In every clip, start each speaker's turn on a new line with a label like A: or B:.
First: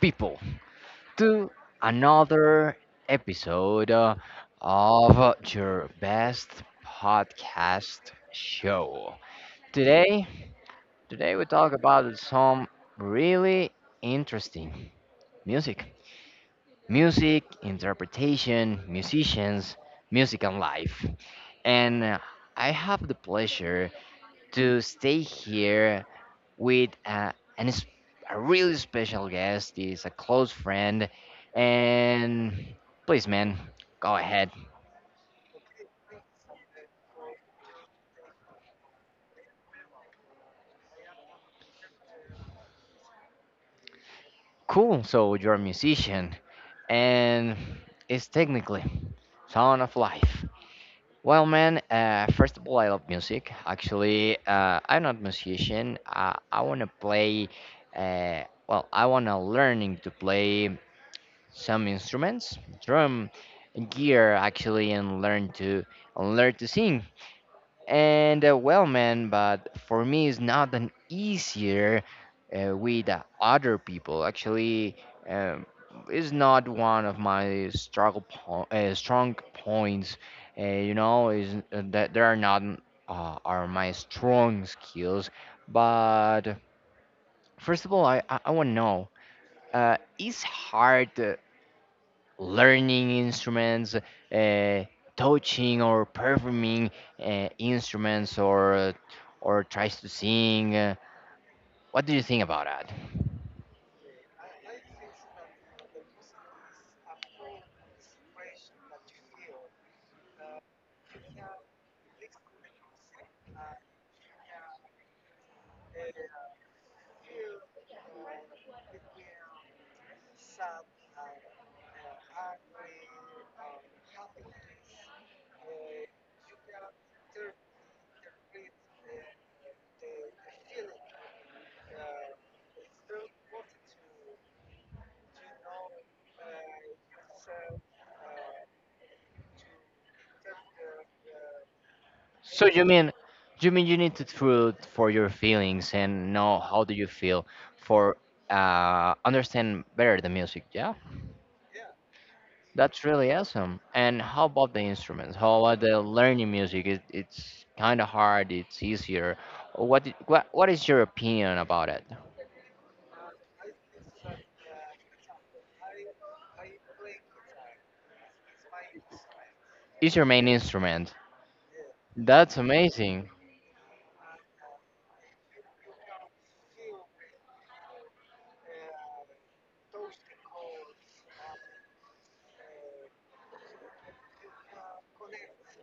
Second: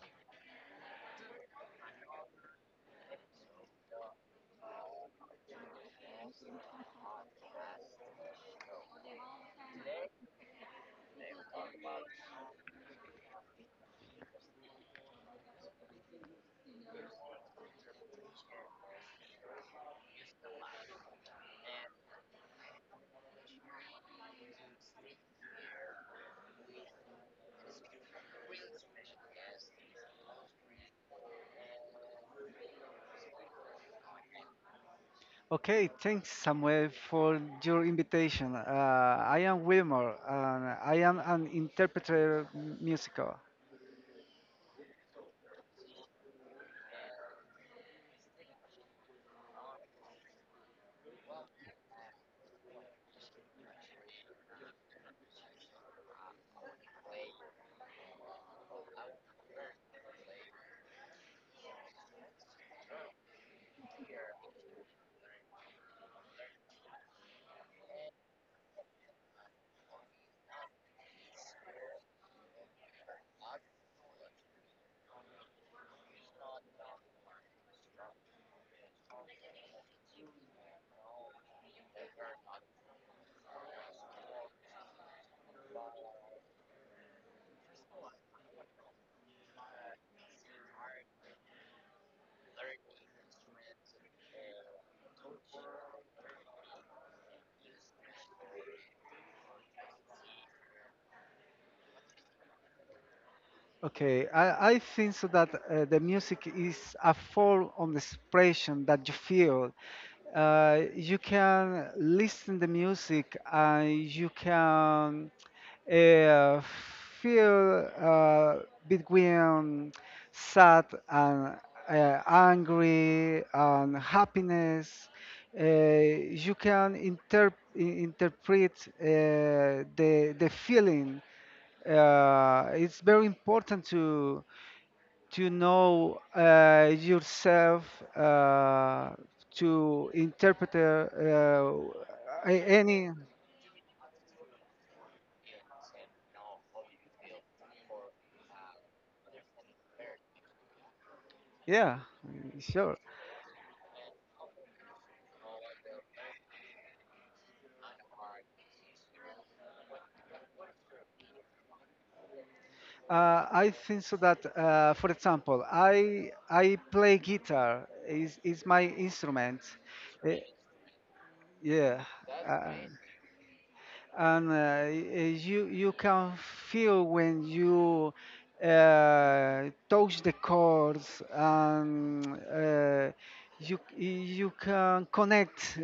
A: people, to another episode of your best podcast show. Today, today we talk about some really interesting music, music interpretation, musicians, music and life. And I have the pleasure to stay here with an, es- a really special guest. He's a close friend. And please, man, go ahead.
B: Okay, thanks Samuel for your invitation. I am Wilmore and I am an interpreter musical.
A: Cool. So you're a musician and it's technically sound of life. Well, man, first of all, I love music. Actually, I'm not musician. I want to play, uh, well, I want to learning to play some instruments, drum, gear, actually, and learn to sing. And well, man, but for me, it's not an easier with other people. Actually, um, it's not one of my strong points. Is that there are not are my strong skills. But first of all, I want to know. Is hard. Learning instruments, touching or performing instruments, or tries to sing. What do you think about that?
B: Okay, I think so that the music is a form of expression that you feel. You can listen the music and you can uh, feel, between sad and angry and happiness. You can interpret uh, the feeling. It's very important to know yourself, uh, to interpret
A: So you
B: any.
A: mean you mean you need to truth for your feelings and know how do you feel for understand better the music? Yeah,
B: Yeah, sure.
A: that's really awesome. And how about the instruments? How about the learning music? It, it's kind of hard. It's easier. What, what is your opinion about it?
B: I think so that, for example, I play guitar. Is my instrument.
A: Is your
B: Uh,
A: main instrument.
B: yeah,
A: That's
B: uh,
A: amazing.
B: and you can feel when you touch the chords, and you can connect,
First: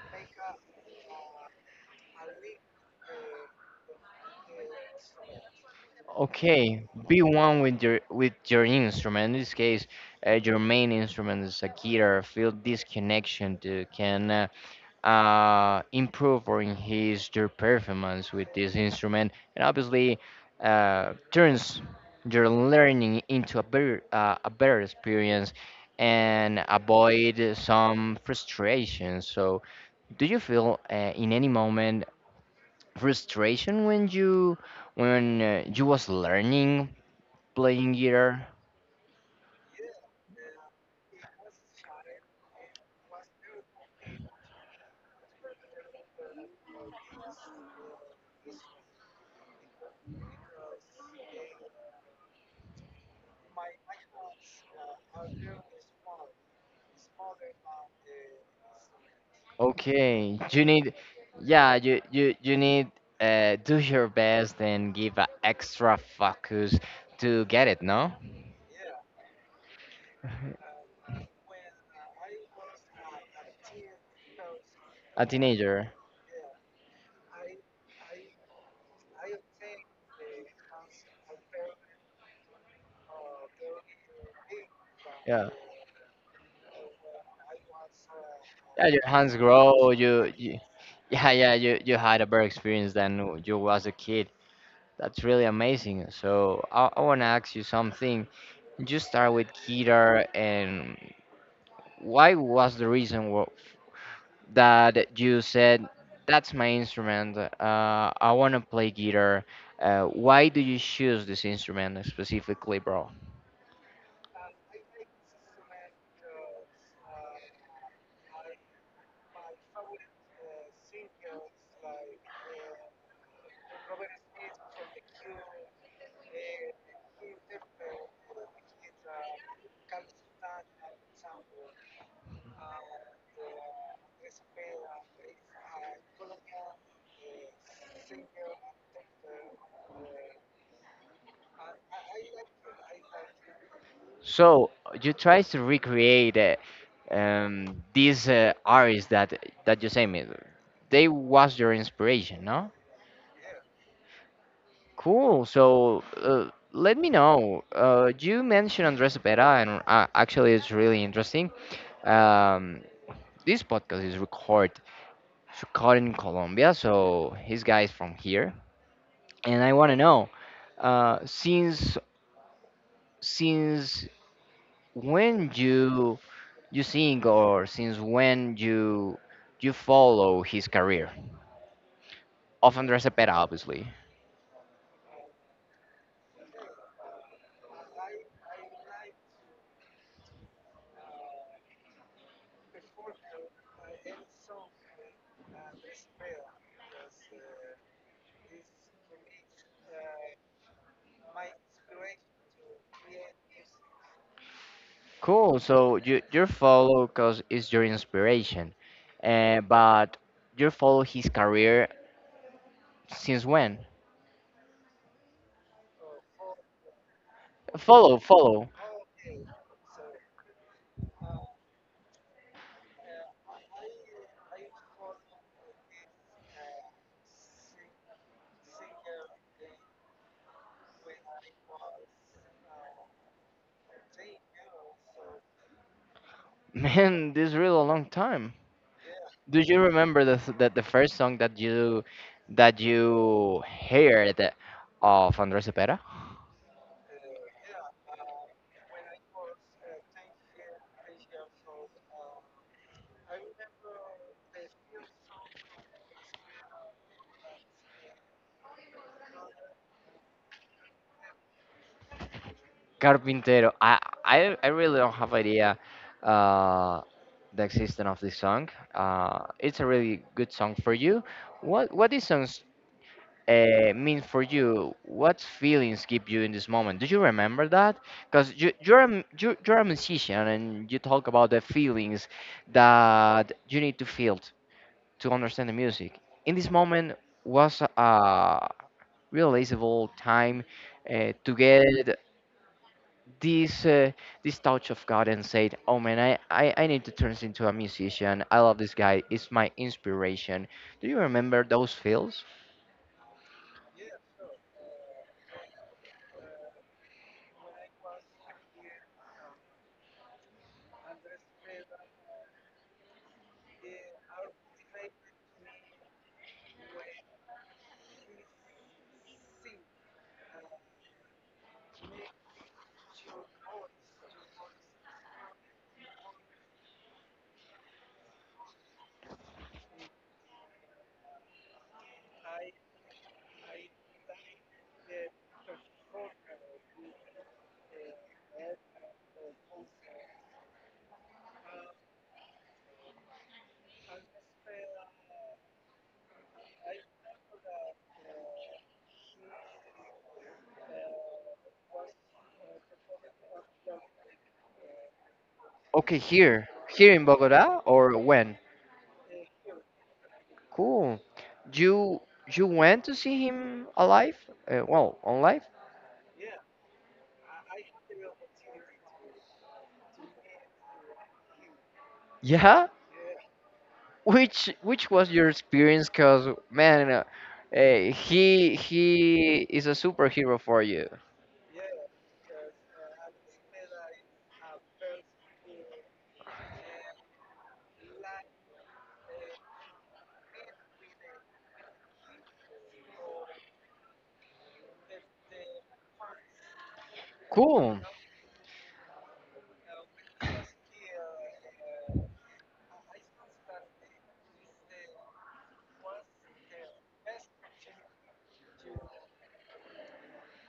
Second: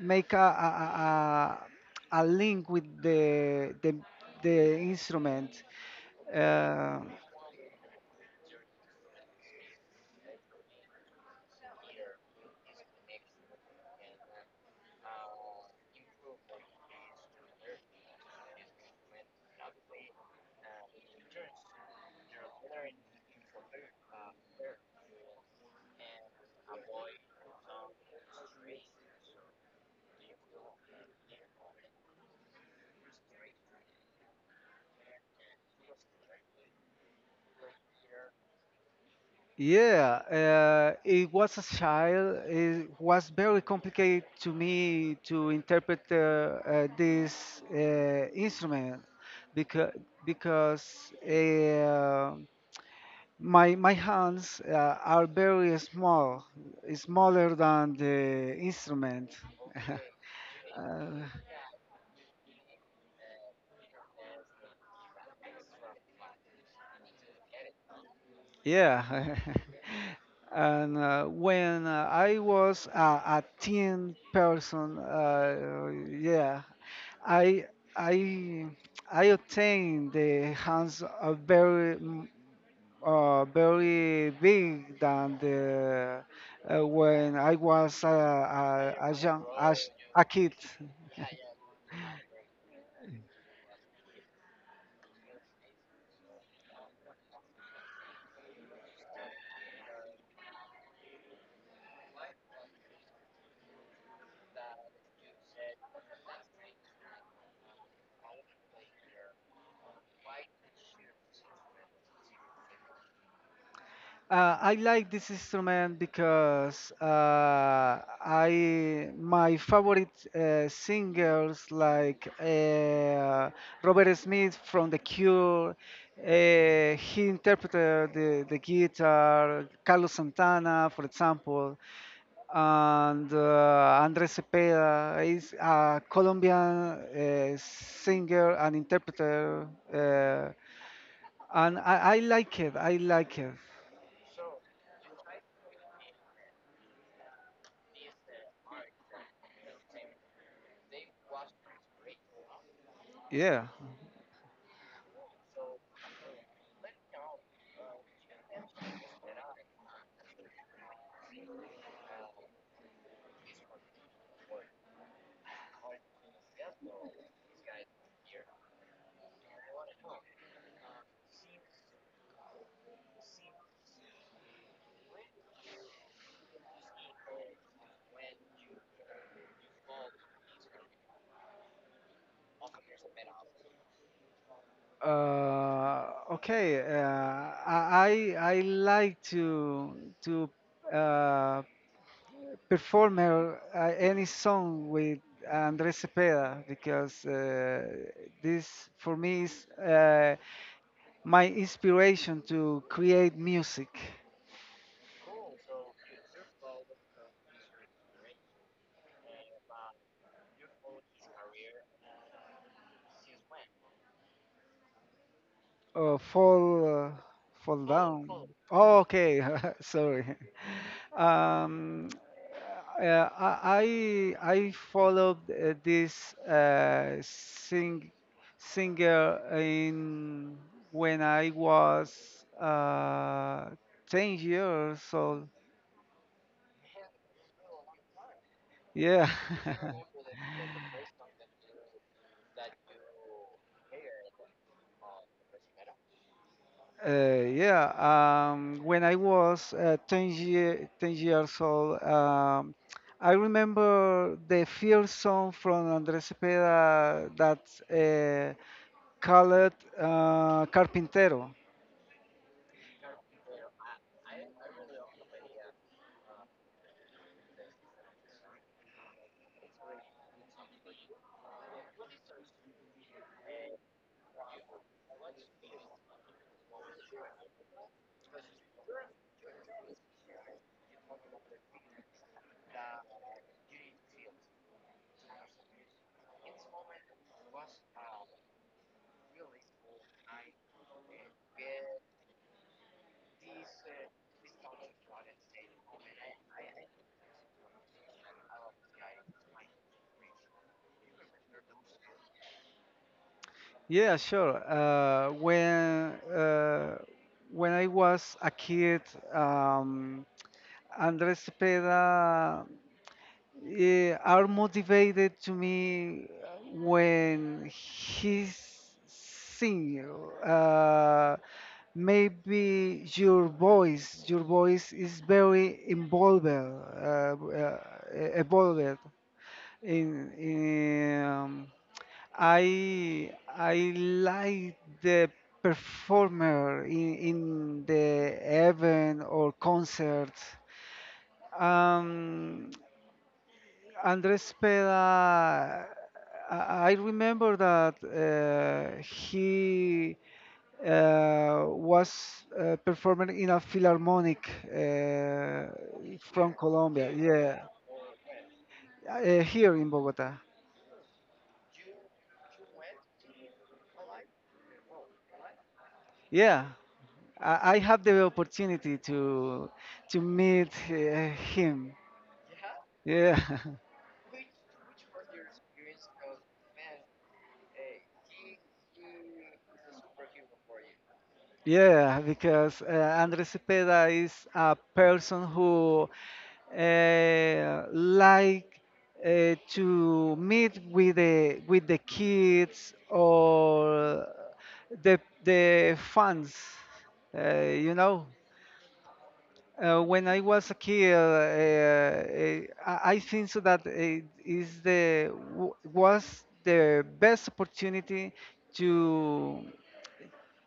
B: make a link with the instrument.
A: Okay,
B: Uh,
A: be one with your instrument. In this case, your main instrument is a guitar. Feel this connection to can improve or enhance your performance with this instrument, and obviously turns your learning into a better experience and avoid some frustration. So, do you feel in any moment? Frustration when you was learning playing guitar.
B: Yeah, it was a child. It was very complicated to me to interpret this instrument because because my hands are very small, smaller than the instrument.
A: Okay, you need.
B: Uh,
A: Yeah, you need do your best and give a extra focus to get it, no?
B: yeah, and when I was a teen person,
A: A teenager.
B: yeah, I I I obtained the hands are very big than
A: Yeah,
B: the. Uh, When I was
A: yeah, your
B: a
A: hands
B: young
A: grow.
B: a, sh-
A: you,
B: a
A: you
B: kid.
A: yeah, yeah, you had a better experience than you was a kid. That's really amazing. So I want to ask you something. You start with guitar, and why was the reason, that you said that's my instrument? Uh, I want to play guitar. Uh, why do you choose this instrument specifically, bro?
B: I like this instrument because I my favorite singers like Robert Smith from The Cure. He interpreted the guitar, Carlos Santana, for example, and Andres Cepeda is a Colombian singer and interpreter, and I like it. I like it.
A: So you try to recreate these artists that that you say me they was your inspiration, no?
B: Yeah.
A: Cool. So let me know. Uh, you mentioned Andres Cepeda, and actually it's really interesting. um, this podcast is recorded so caught in Colombia, so his guy is from here, and I want to know, uh, since since when you sing, or since when you follow his career of Andres Cepeda, obviously.
B: Okay, I like to uh, perform any song with Andrés Cepeda because this for me is my inspiration to create music.
A: Cool. So you follow because it's your inspiration, but you follow his career since when?
B: Uh, fall uh, fall
A: Follow,
B: down.
A: follow.
B: Oh, okay, sorry. Um, uh, I followed this singer in when I was 10 years old.
A: Man, this is really a long time.
B: Yeah.
A: Do you remember that the first song that you heard of Andrés Cepeda?
B: Yeah, when I was 10, year, 10 years old, I remember the first song from Andrés Cepeda that uh, call it Carpintero.
A: Carpintero. I really don't have idea uh the existence of this song. It's a really good song for you. What these songs mean for you? What feelings keep you in this moment? Do you remember that? Because you you're a, you you're a musician, and you talk about the feelings that you need to feel to understand the music. In this moment was a realizable time to get this this touch of God and said, "Oh man, I need to turn into a musician. I love this guy. It's my inspiration." Do you remember those feels?
B: Yeah, sure. When when I was a kid, um, Andres Cepeda are motivated to me when he's sing. Uh, Maybe your voice is very evolved in. I I like the performer in the event or concert. Um, Andres Peda, I remember that he was performing in a philharmonic
A: Okay,
B: from
A: here,
B: Colombia.
A: here in
B: Yeah,
A: Bogota, or when?
B: here in Bogota.
A: Cool. You you went to see him alive? Well, on live?
B: Yeah, I had the opportunity to meet him.
A: Yeah.
B: Yeah.
A: Which was your experience? Cause man, he is a superhero for you.
B: Yeah, because Andres Cepeda is a person who like to meet with the kids or the fans, uh, you
A: Cool.
B: know. When I was a kid, I think so that it is was the best opportunity to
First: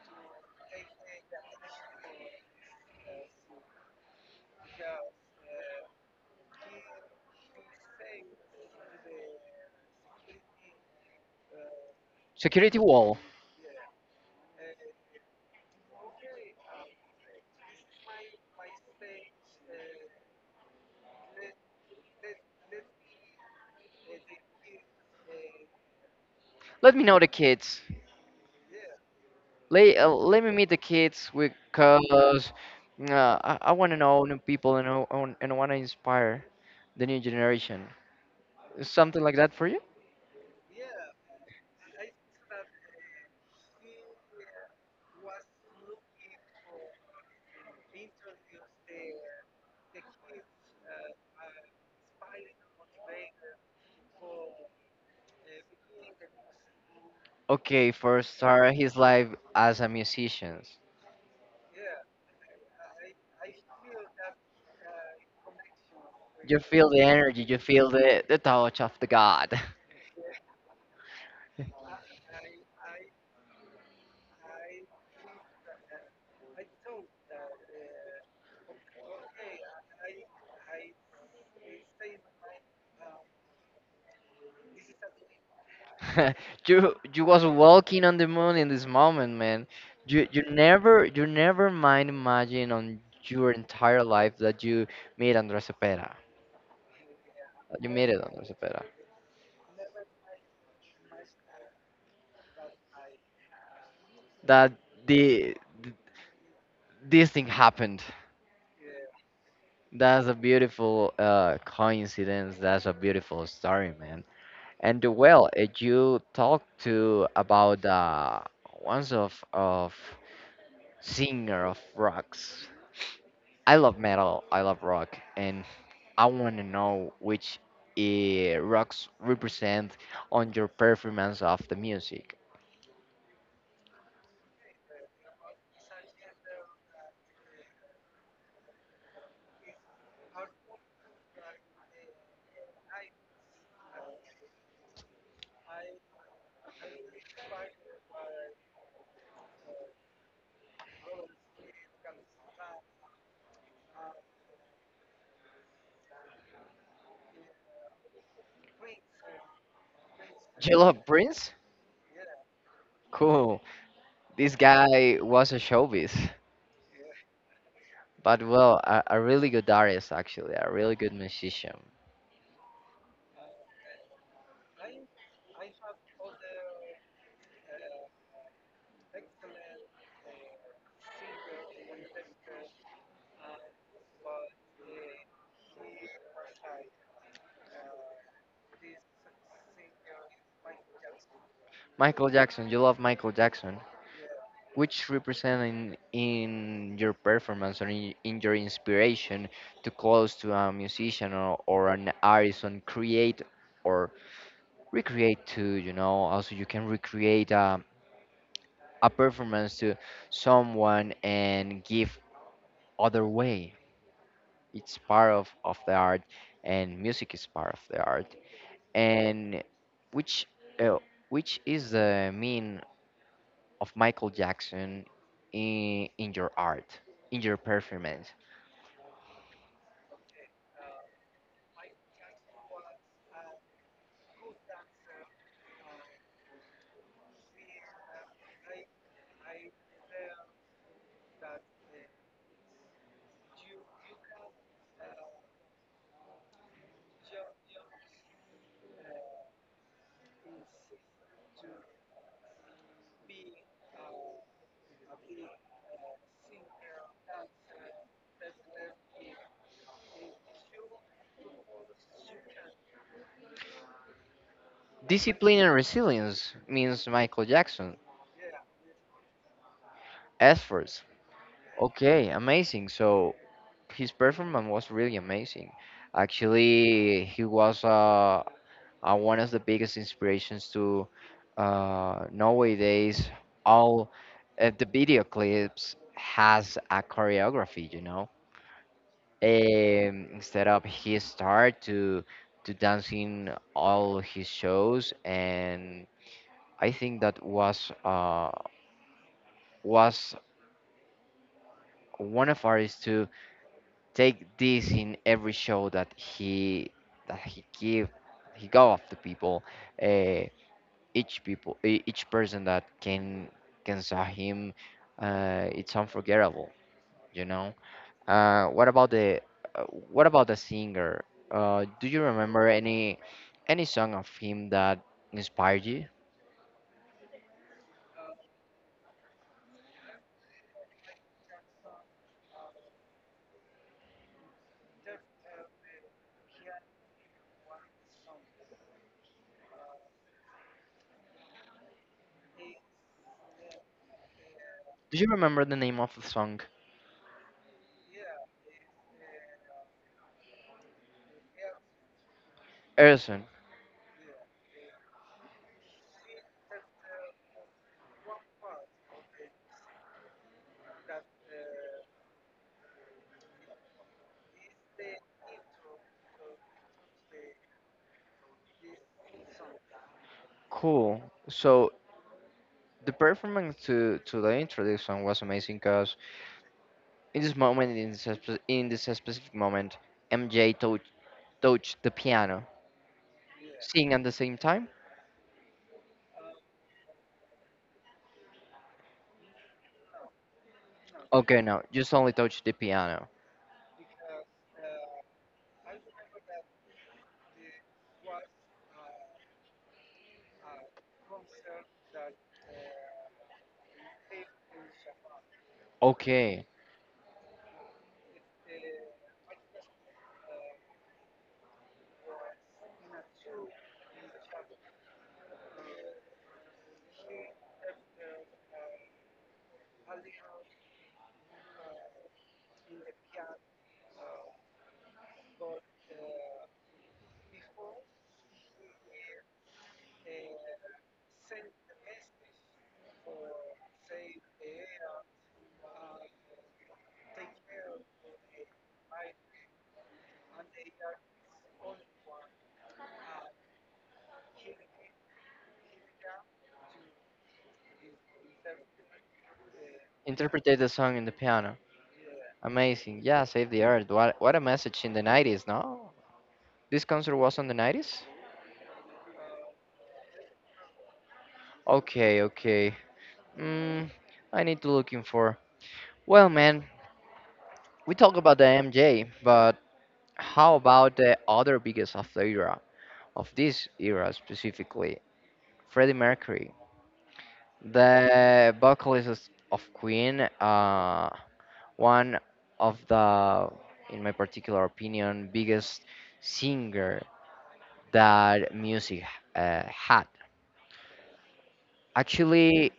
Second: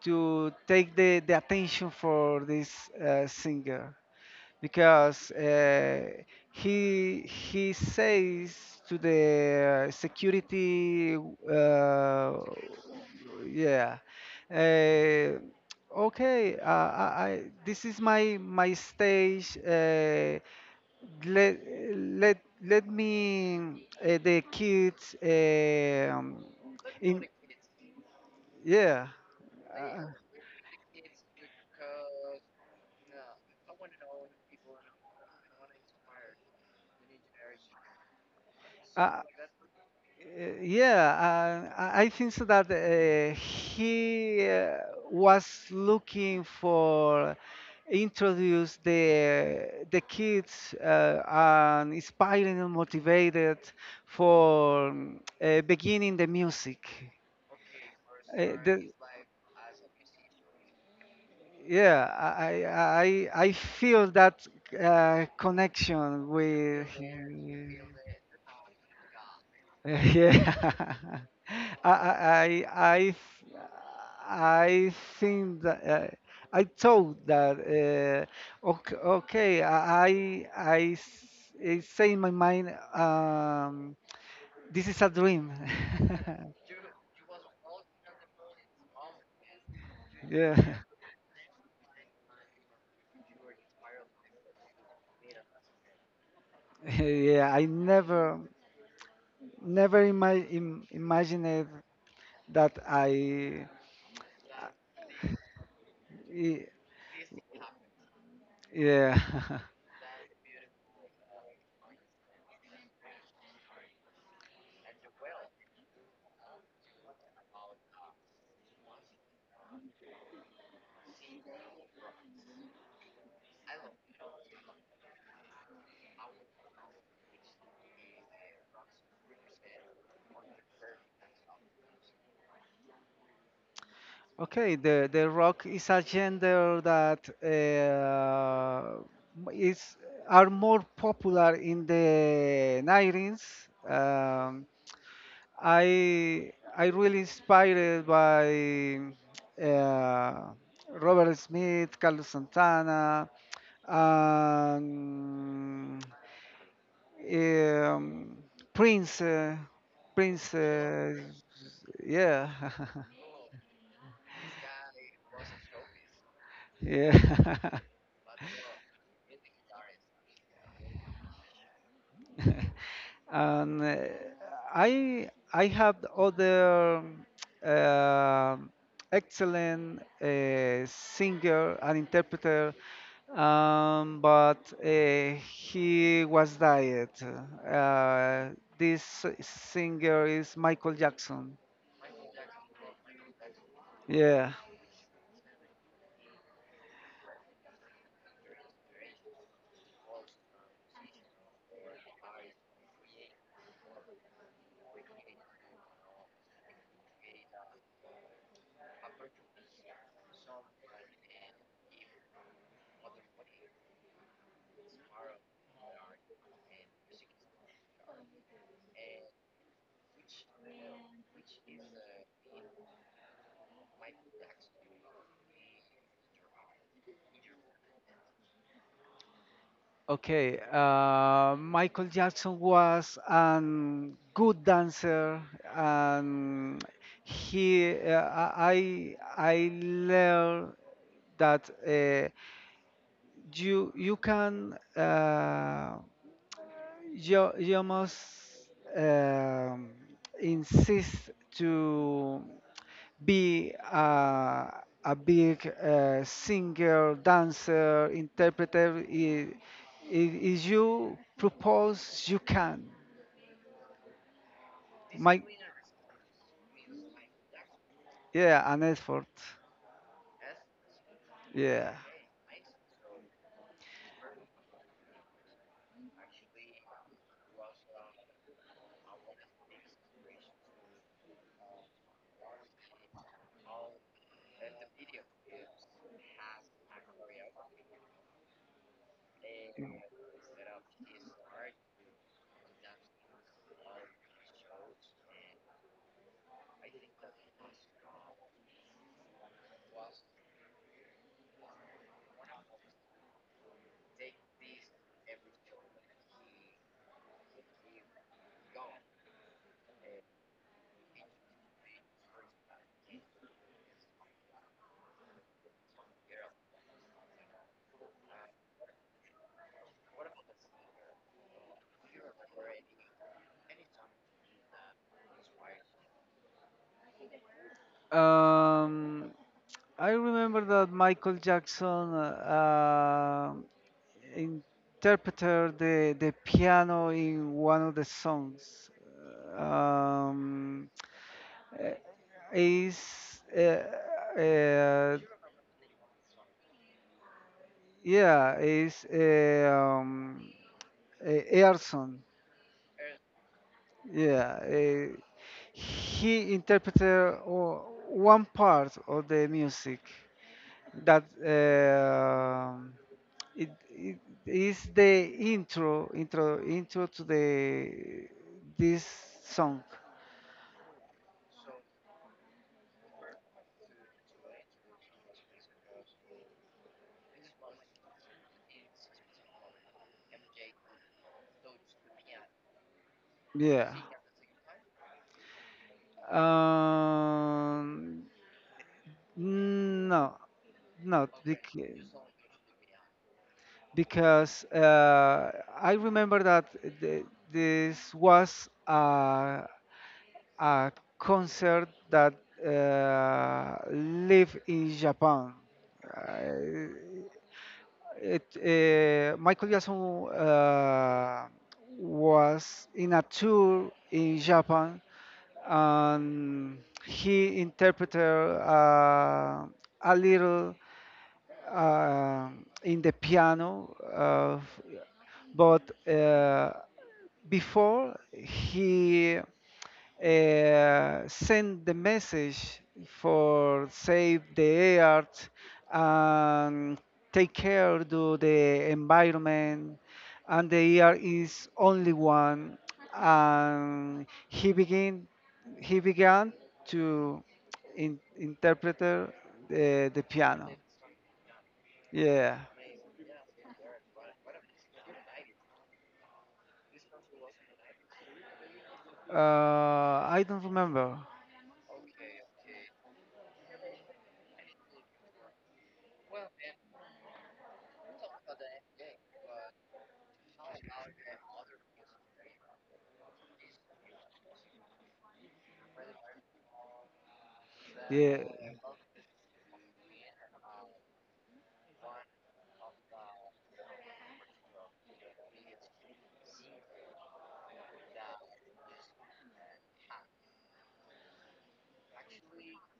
B: to take the attention for this singer because he says to the security, uh,
A: Security wall.
B: yeah uh, okay, I this is my stage, let let let me the kids,
A: Let me know
B: in
A: the kids.
B: yeah
A: Let,
B: uh,
A: let me meet the kids because I want to know new people, and I want to inspire the new generation.
B: uh, uh,
A: Something like that for you?
B: Yeah, I think so that he was looking for introduce the kids and inspiring and motivated for beginning the music.
A: Okay, first
B: Uh,
A: start
B: the,
A: his life as a musician.
B: yeah, I feel that connection
A: You
B: with
A: feel the energy, you
B: him.
A: feel the touch of the God.
B: Yeah. I I I I think that I thought that uh, okay, okay I I I s- I say in my mind, this is a dream.
A: You was walking on the moon in this moment, man. You
B: Yeah,
A: never, you never mind imagine on your entire life that you meet Andres Cepeda.
B: yeah. I
A: You meet it
B: never
A: Andres Cepeda.
B: never ima- im- imagined that
A: That the th-
B: I
A: this thing happened.
B: Yeah.
A: That's a beautiful coincidence. That's a beautiful story, man. And well, you talked to about once of singer of rocks. I love metal. I love rock, and I want to know which rocks represent on your performance of the music.
B: Okay, the rock is a gender that is are more popular in the 90s. Um, I really inspired by uh, Robert Smith, Carlos Santana, and um, Prince. Uh, Prince,
A: You love
B: uh,
A: Prince?
B: yeah,
A: Cool. This guy was a showbiz,
B: yeah.
A: but well, a really good artist actually, a really good musician.
B: And I had other uh, excellent singer and interpreter, but he was died. Uh, this singer is Michael Jackson.
A: Michael Jackson, you love Michael Jackson.
B: Yeah.
A: Which represent in your performance, or in your inspiration to close to a musician or an artist and create or recreate too, you know, also you can recreate a performance to someone and give other way. It's part of the art, and music is part of the art. And which uh, which is the mean of Michael Jackson in your art, in your performance?
B: Okay. Michael Jackson was a good dancer, and he I learned that you you can you must um, insist to be a big singer, dancer, interpreter. If you propose, you can. My
A: Discipline and resilience means Michael Jackson.
B: Yeah, an effort.
A: Efforts.
B: Yeah.
A: Okay, amazing. So his performance was really amazing. Actually, he was a, one of the biggest inspirations to nowadays all the video clips has a choreography, you know. Instead of he start to dancing all his shows, and I think that was one of ours to take this in every show that he give he go of the people uh, each people each person that can saw him it's unforgettable, you know. Uh, uh, what about the singer? Do you remember any song of him that inspired you?
B: Um, I remember that Michael Jackson. Interpreted the piano in one of the songs. Um, eh, is uh, uh,
A: Do you remember the name of the song?
B: yeah, Earson.
A: Erson.
B: Yeah, he interpreted one part of the music that it is the intro to the this song.
A: Cool. So the performance to the introduction was amazing, because in this moment in this, in this specific moment MJ touch, touched the piano
B: Yeah.
A: sing at the same time.
B: Um, no, not
A: Okay, now just
B: because.
A: only touch the piano.
B: Because I remember that the, this was a concert that live in Japan. Uh,
A: Okay,
B: Michael Jackson was in a tour in Japan and he interpreted a little uh, in the piano, but before he send the message for save the earth and take care to the environment and the earth is only one and he began to interpret the piano.
A: interpretate the song in the piano.
B: Yeah.
A: Amazing. Yeah, save the earth. What a message in the 90s, no? This concert was on the 90s?
B: Uh, i don't remember.
A: Okay, okay. Mm, I need to looking for. Well, man, we talk about the MJ, but how about the other biggest of the era, of this era specifically, Freddie Mercury,
B: Yeah.
A: the vocalist of Queen, one of the, in my particular opinion, biggest singer that music had. Actually,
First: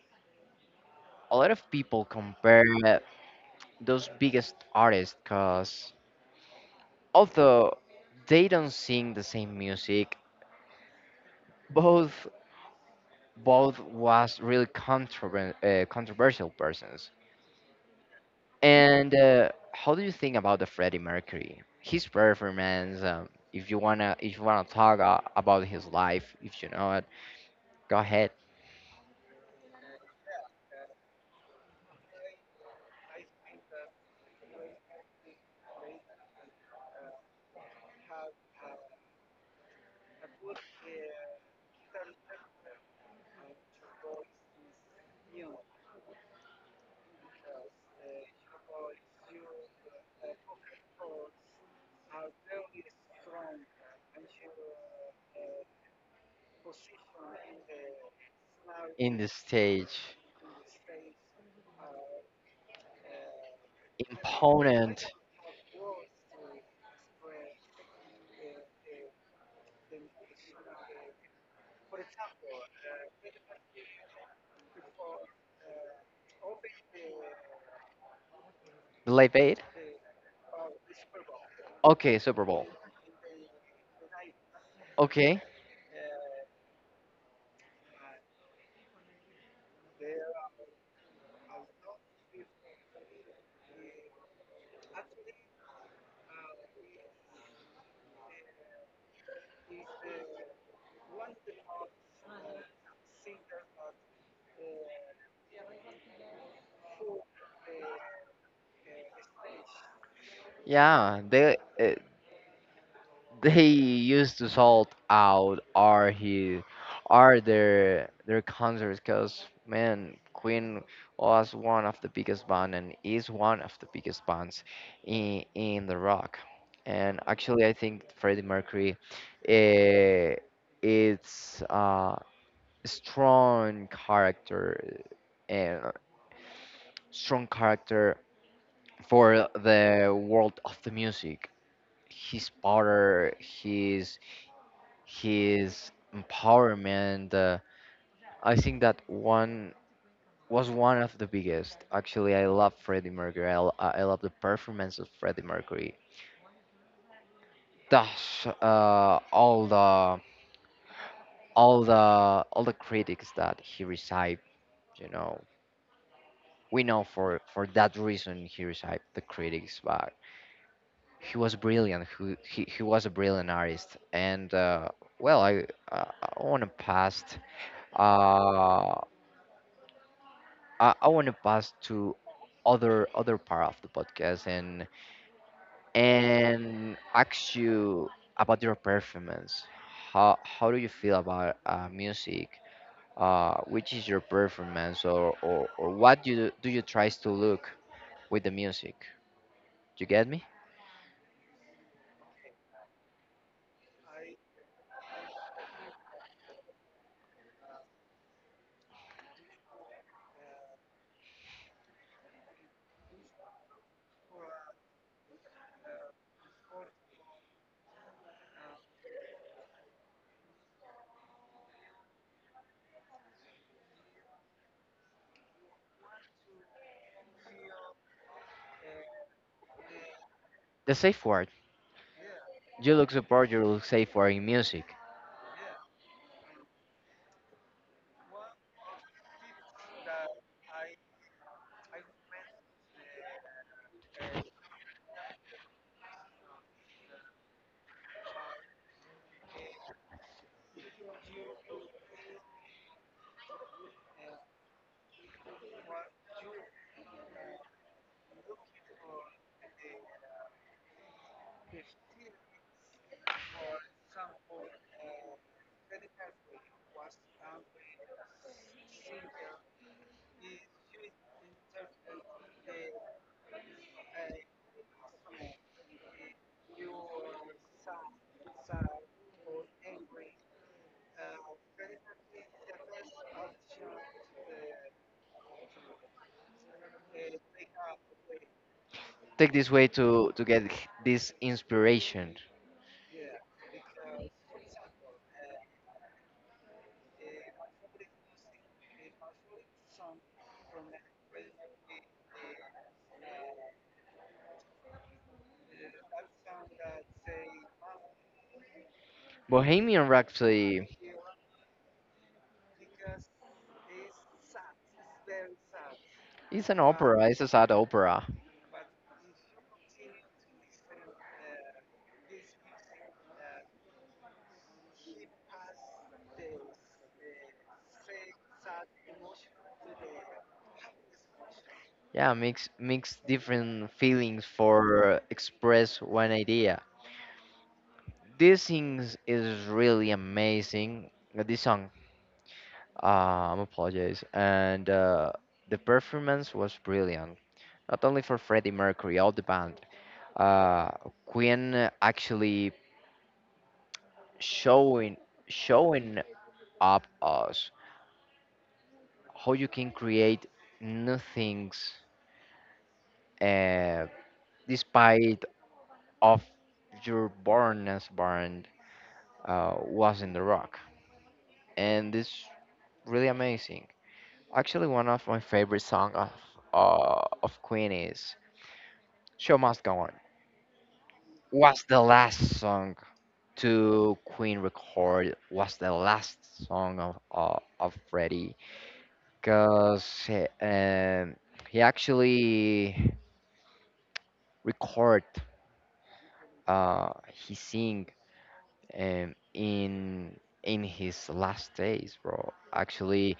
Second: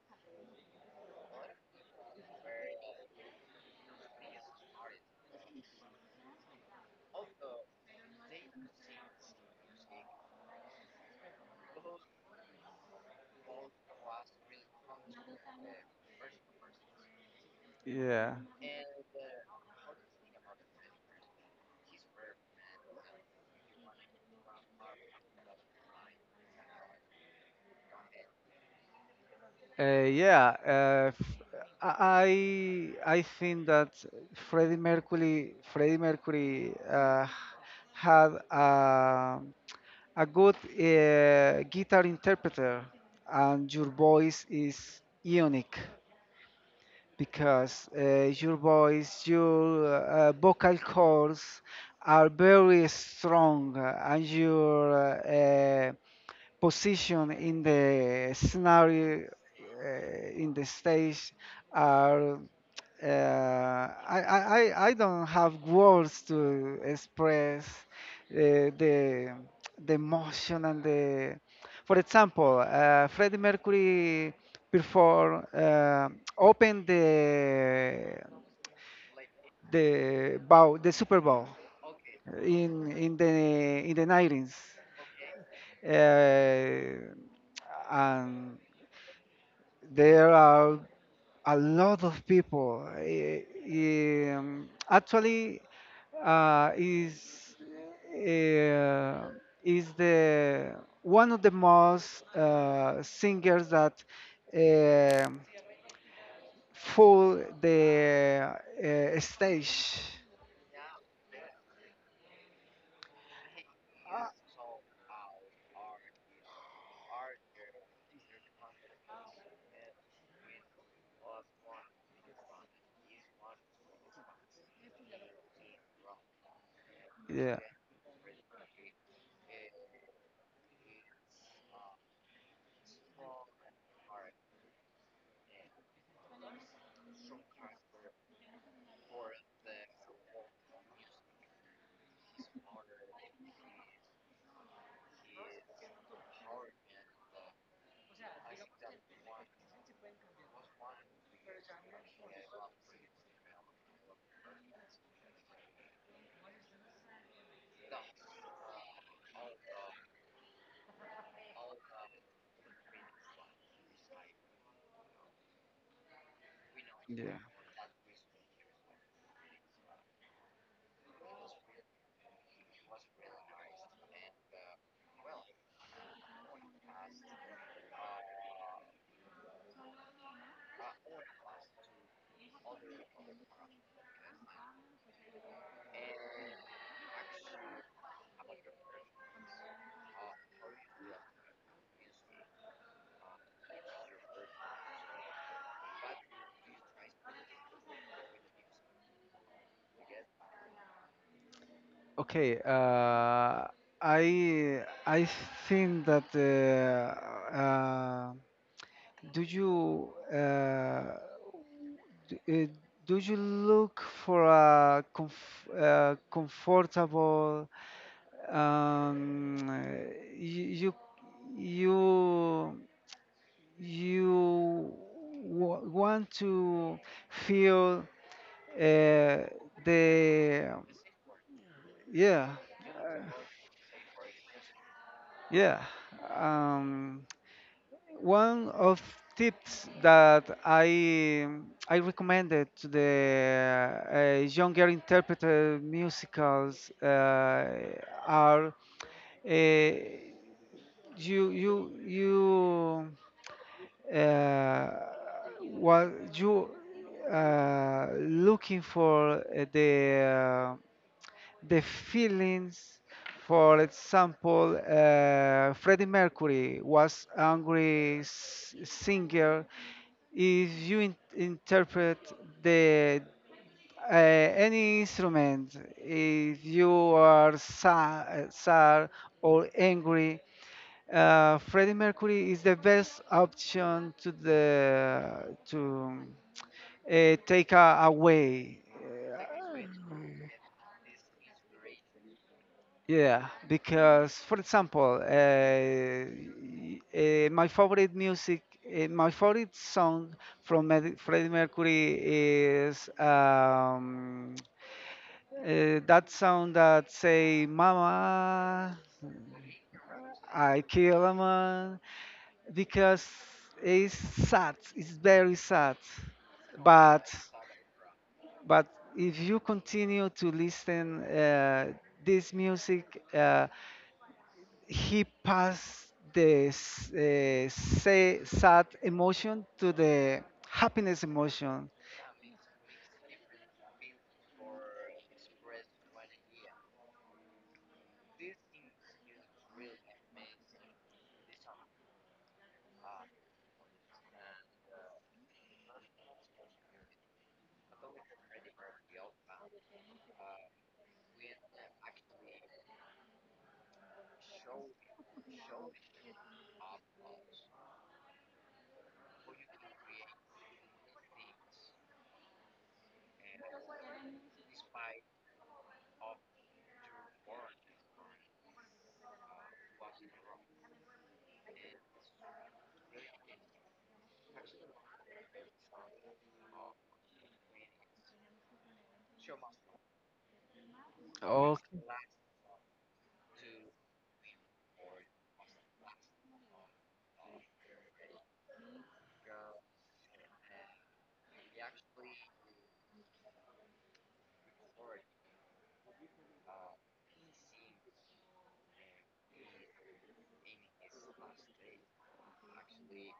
A: a lot of people compare those biggest artists, because although they don't sing the same music, both both was really controversial persons.
B: Yeah.
A: And how do you think about the Freddie Mercury? His performance. If you wanna talk about his life, if you know it, go ahead.
B: I think that Freddie Mercury had a good guitar interpreter, and your voice is unique because your voice, your vocal cords are very strong, and your position in the
A: In the
B: scenario,
A: stage,
B: in the stage are, I
A: imponent.
B: don't have words to express uh, the the emotion and the. For example, Freddie Mercury before opened
A: Late eight.
B: the Super Bowl
A: Okay, Super Bowl.
B: in the 90s,
A: Okay,
B: uh, and there are a lot of people. Actually, uh, is uh, is the one of the most singers that uh, full the stage.
A: yeah. They used to sold out are he are their concerts, because man, Queen was one of the biggest band and is one of the biggest bands in the rock, and
B: Yeah,
A: actually I think Freddie Mercury eh, it's a strong character and strong character for the world of the music, his power, his empowerment. I think that one was one of the biggest. Actually, I love Freddie Mercury. I love the performance of Freddie Mercury. Thus, all the all the all the critics that he received, you know, we know
B: yeah.
A: for that reason he received the critics, but he was brilliant. He was a brilliant artist, and well, I want to pass uh, I want to pass to other other part of the podcast and ask you about your performance. How do you feel about music? Which is your performance, or what do you try to look with the music? You get me?
B: Okay. I think that do you. Uh, D- uh, Do you look for a comfortable, um, uh, you you you want to feel uh, the.
A: The safe word.
B: Yeah.
A: You look support. You look safe word in music.
B: Yeah. um, One of tips that I recommended to the younger interpreter musicals are, uh, you uh, what you looking for the the feelings. For example, Freddie Mercury was angry singer. If you interpret the any instrument, if you are sad, or angry, Freddie Mercury is the best option to the to take a, away.
A: Take this way
B: Uh,
A: to get this inspiration.
B: Yeah, because for example, my favorite music, my favorite song from Freddie Mercury is that song that say "Mama,
A: Bohemian
B: I
A: Rhapsody
B: kill a man," because it's sad. It's very sad,
A: is an
B: but
A: opera. It's a sad opera.
B: but if you continue to listen this music. He passed this sad emotion to the happiness emotion.
A: Yeah, mix mix different feelings for express one idea. This thing is really amazing. This song, I'm apologize, and the performance was brilliant. Not only for Freddie Mercury, all the band. Uh, Queen actually showing showing up us how you can create new things uh, despite of your bornness, born was in the rock, and it's really amazing. Actually, one of my favorite song of Queen is "Show Must Go On." Was the
B: Okay.
A: last song to Queen record. Was the last song of Freddie, cause he actually record he sing um, in in his last days, bro. Actually,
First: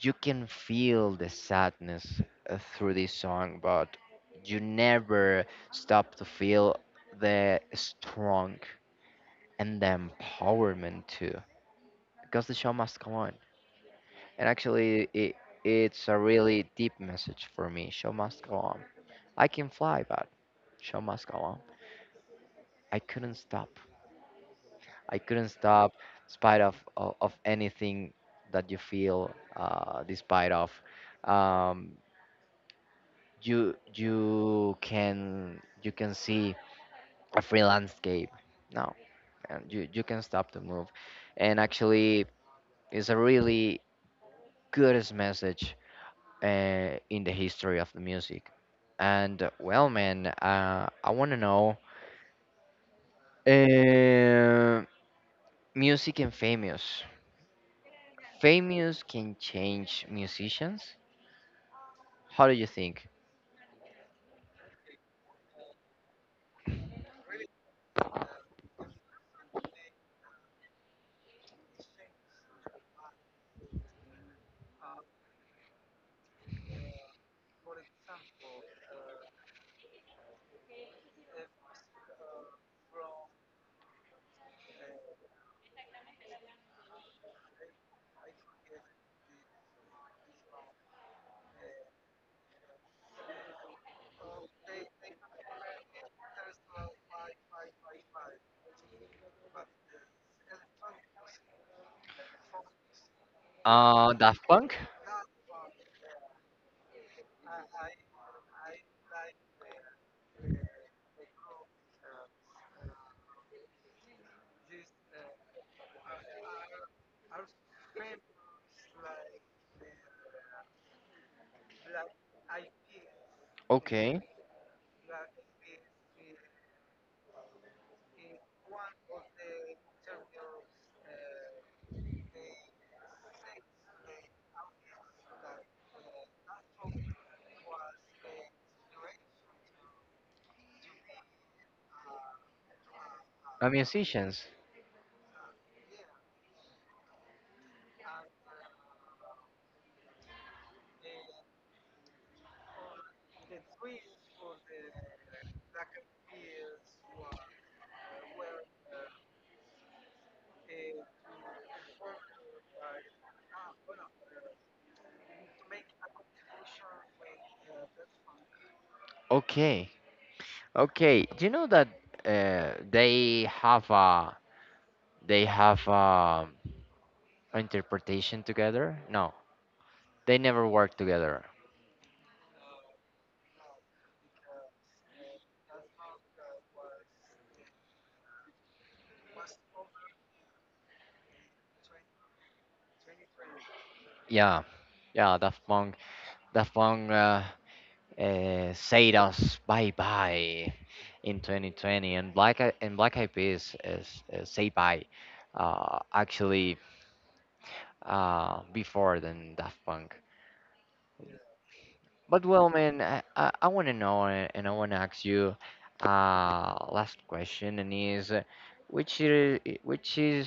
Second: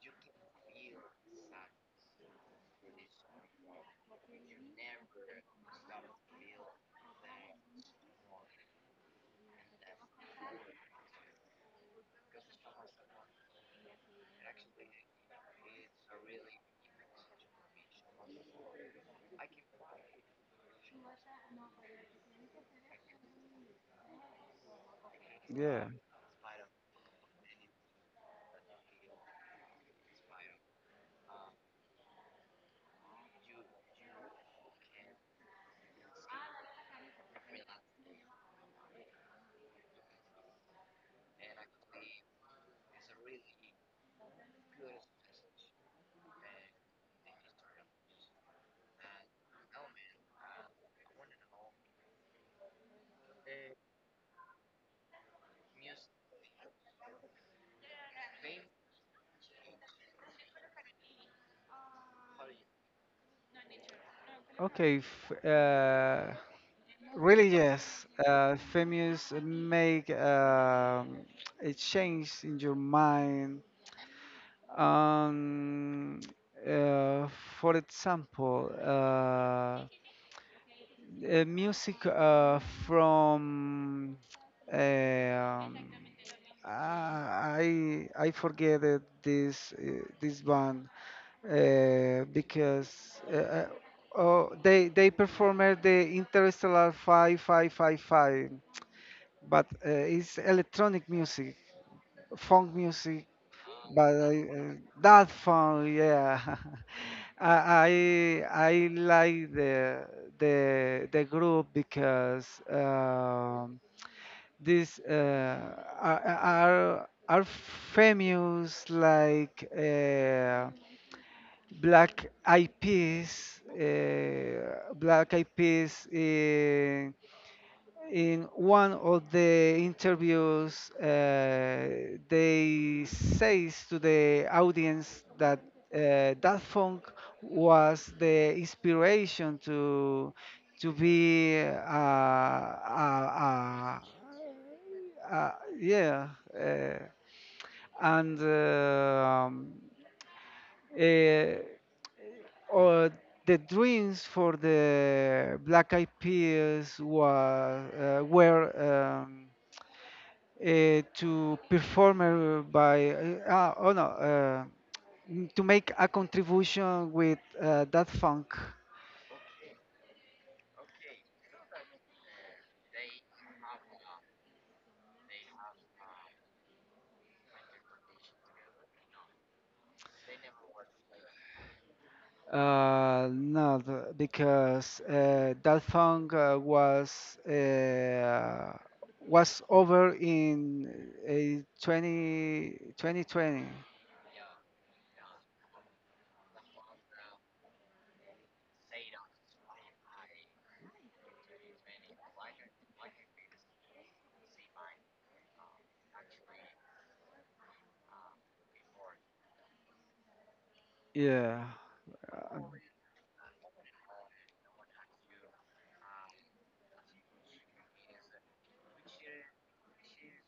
A: you can feel the sadness through this song, but you never stop to feel the strong and the empowerment too, because the show must go on. And actually, it, it's a really deep message for me. Show must go on. I can fly, but show must go on. I couldn't stop. I couldn't
B: Yeah.
A: stop, despite of anything that you feel, despite of. Um, you you can see a free landscape now, and you can stop the move, and actually it's a really good message in the history of the music. And well, man, I want to know uh, music and famous can change musicians. How do you think?
B: Okay. Really, yes. Famous make a change in your mind. Um, uh, for example, music from, um, I forget that this this band uh, because uh, uh, oh, they performed the Interstellar 5555, but it's electronic music, funk music, but
A: Uh,
B: I,
A: Daft
B: uh,
A: Punk.
B: that funk, yeah. I I like the group because. These are, are famous like black eyed peas
A: Okay.
B: in one of the interviews they says to the audience that that funk was the inspiration to be
A: Uh, musicians.
B: uh, yeah, uh, and um, eh, or the dreams for the Black Eyed Peas was, were to perform by ah, oh no n- to make a contribution with that funk.
A: Okay. Okay, do you know that uh, they have a they have a interpretation together? No, they never work together.
B: No, because that song was over in 20, 2020.
A: Yeah, yeah, Daft Punk said us bye bye in 2020, and Black Eyed Peas is say bye, actually before than Daft Punk.
B: Yeah.
A: But
B: Uh,
A: well, man, I want to know and I want to ask you last question, and is which is which is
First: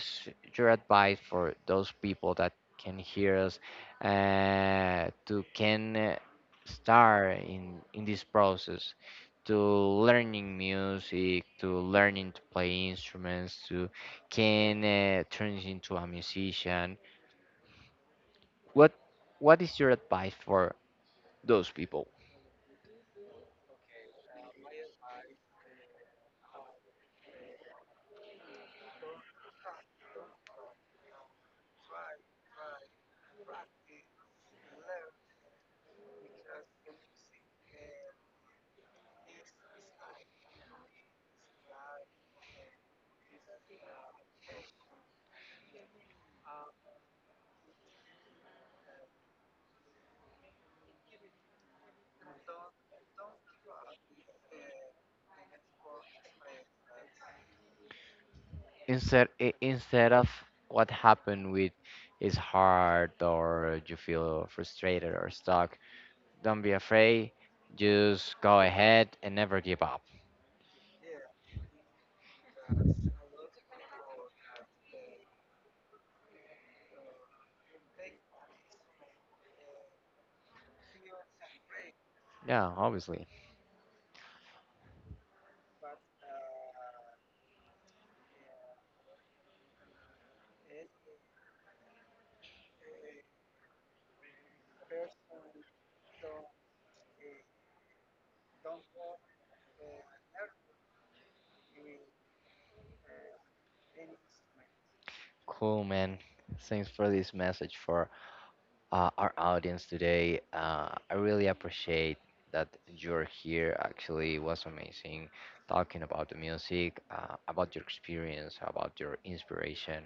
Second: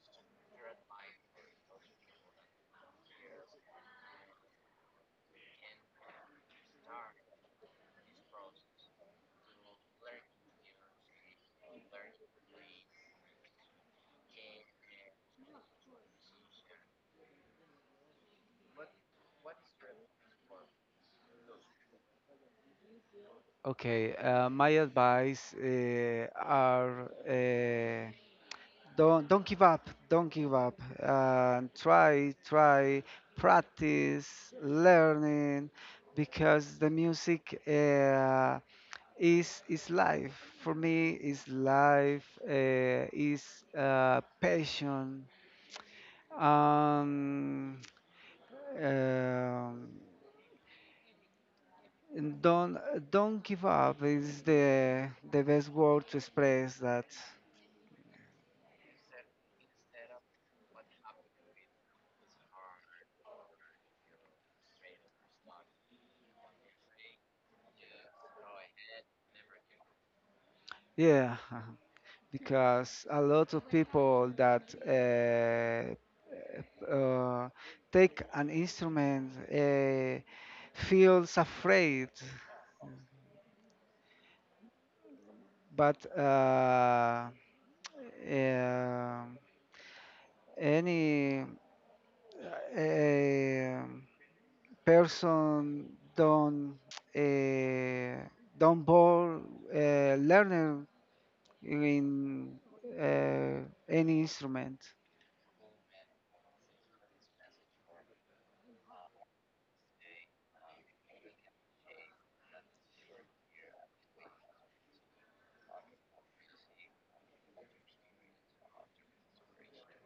A: your advice for those people that can hear us to can start in this process to learning music, to learning to play instruments, to can turn into a musician. What what is your advice for those people?
B: Okay. My advice are, uh, don't give up. Don't give up. Try, try, practice, learning, because the music. Is life. For me is life, is passion, um, um, and don't give up is the best word to express that.
A: Instead instead of what happened with is hard, or you feel frustrated or stuck, don't be afraid, just go ahead and never give up.
B: Yeah. Because a lot of people that uh, take an instrument feels afraid,
A: Yeah, obviously.
B: but um, any um person don't, uh, don't bore learner in uh, any instrument.
A: Cool, man. Thanks for this message for our audience today. I really appreciate that you're here. Actually, it was amazing talking about the music, about your experience, about your inspiration.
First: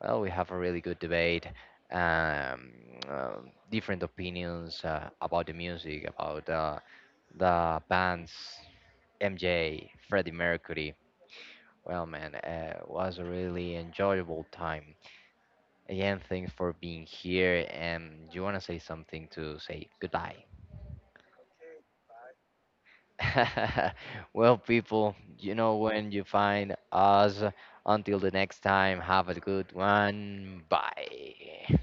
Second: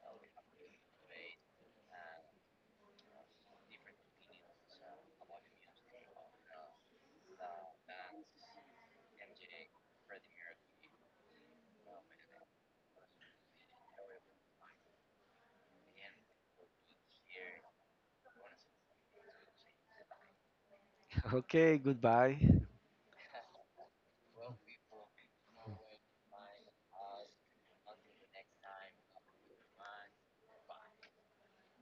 A: Well, we have a really good debate, um, uh, different opinions about the music, about the bands, MJ, Freddie Mercury. Well, man, it was a really enjoyable time. Again, thanks for being here. And you want to say something to say goodbye?
B: Okay, goodbye.
A: Well, people, you know when you find us. Until the next time, have a good one. Bye.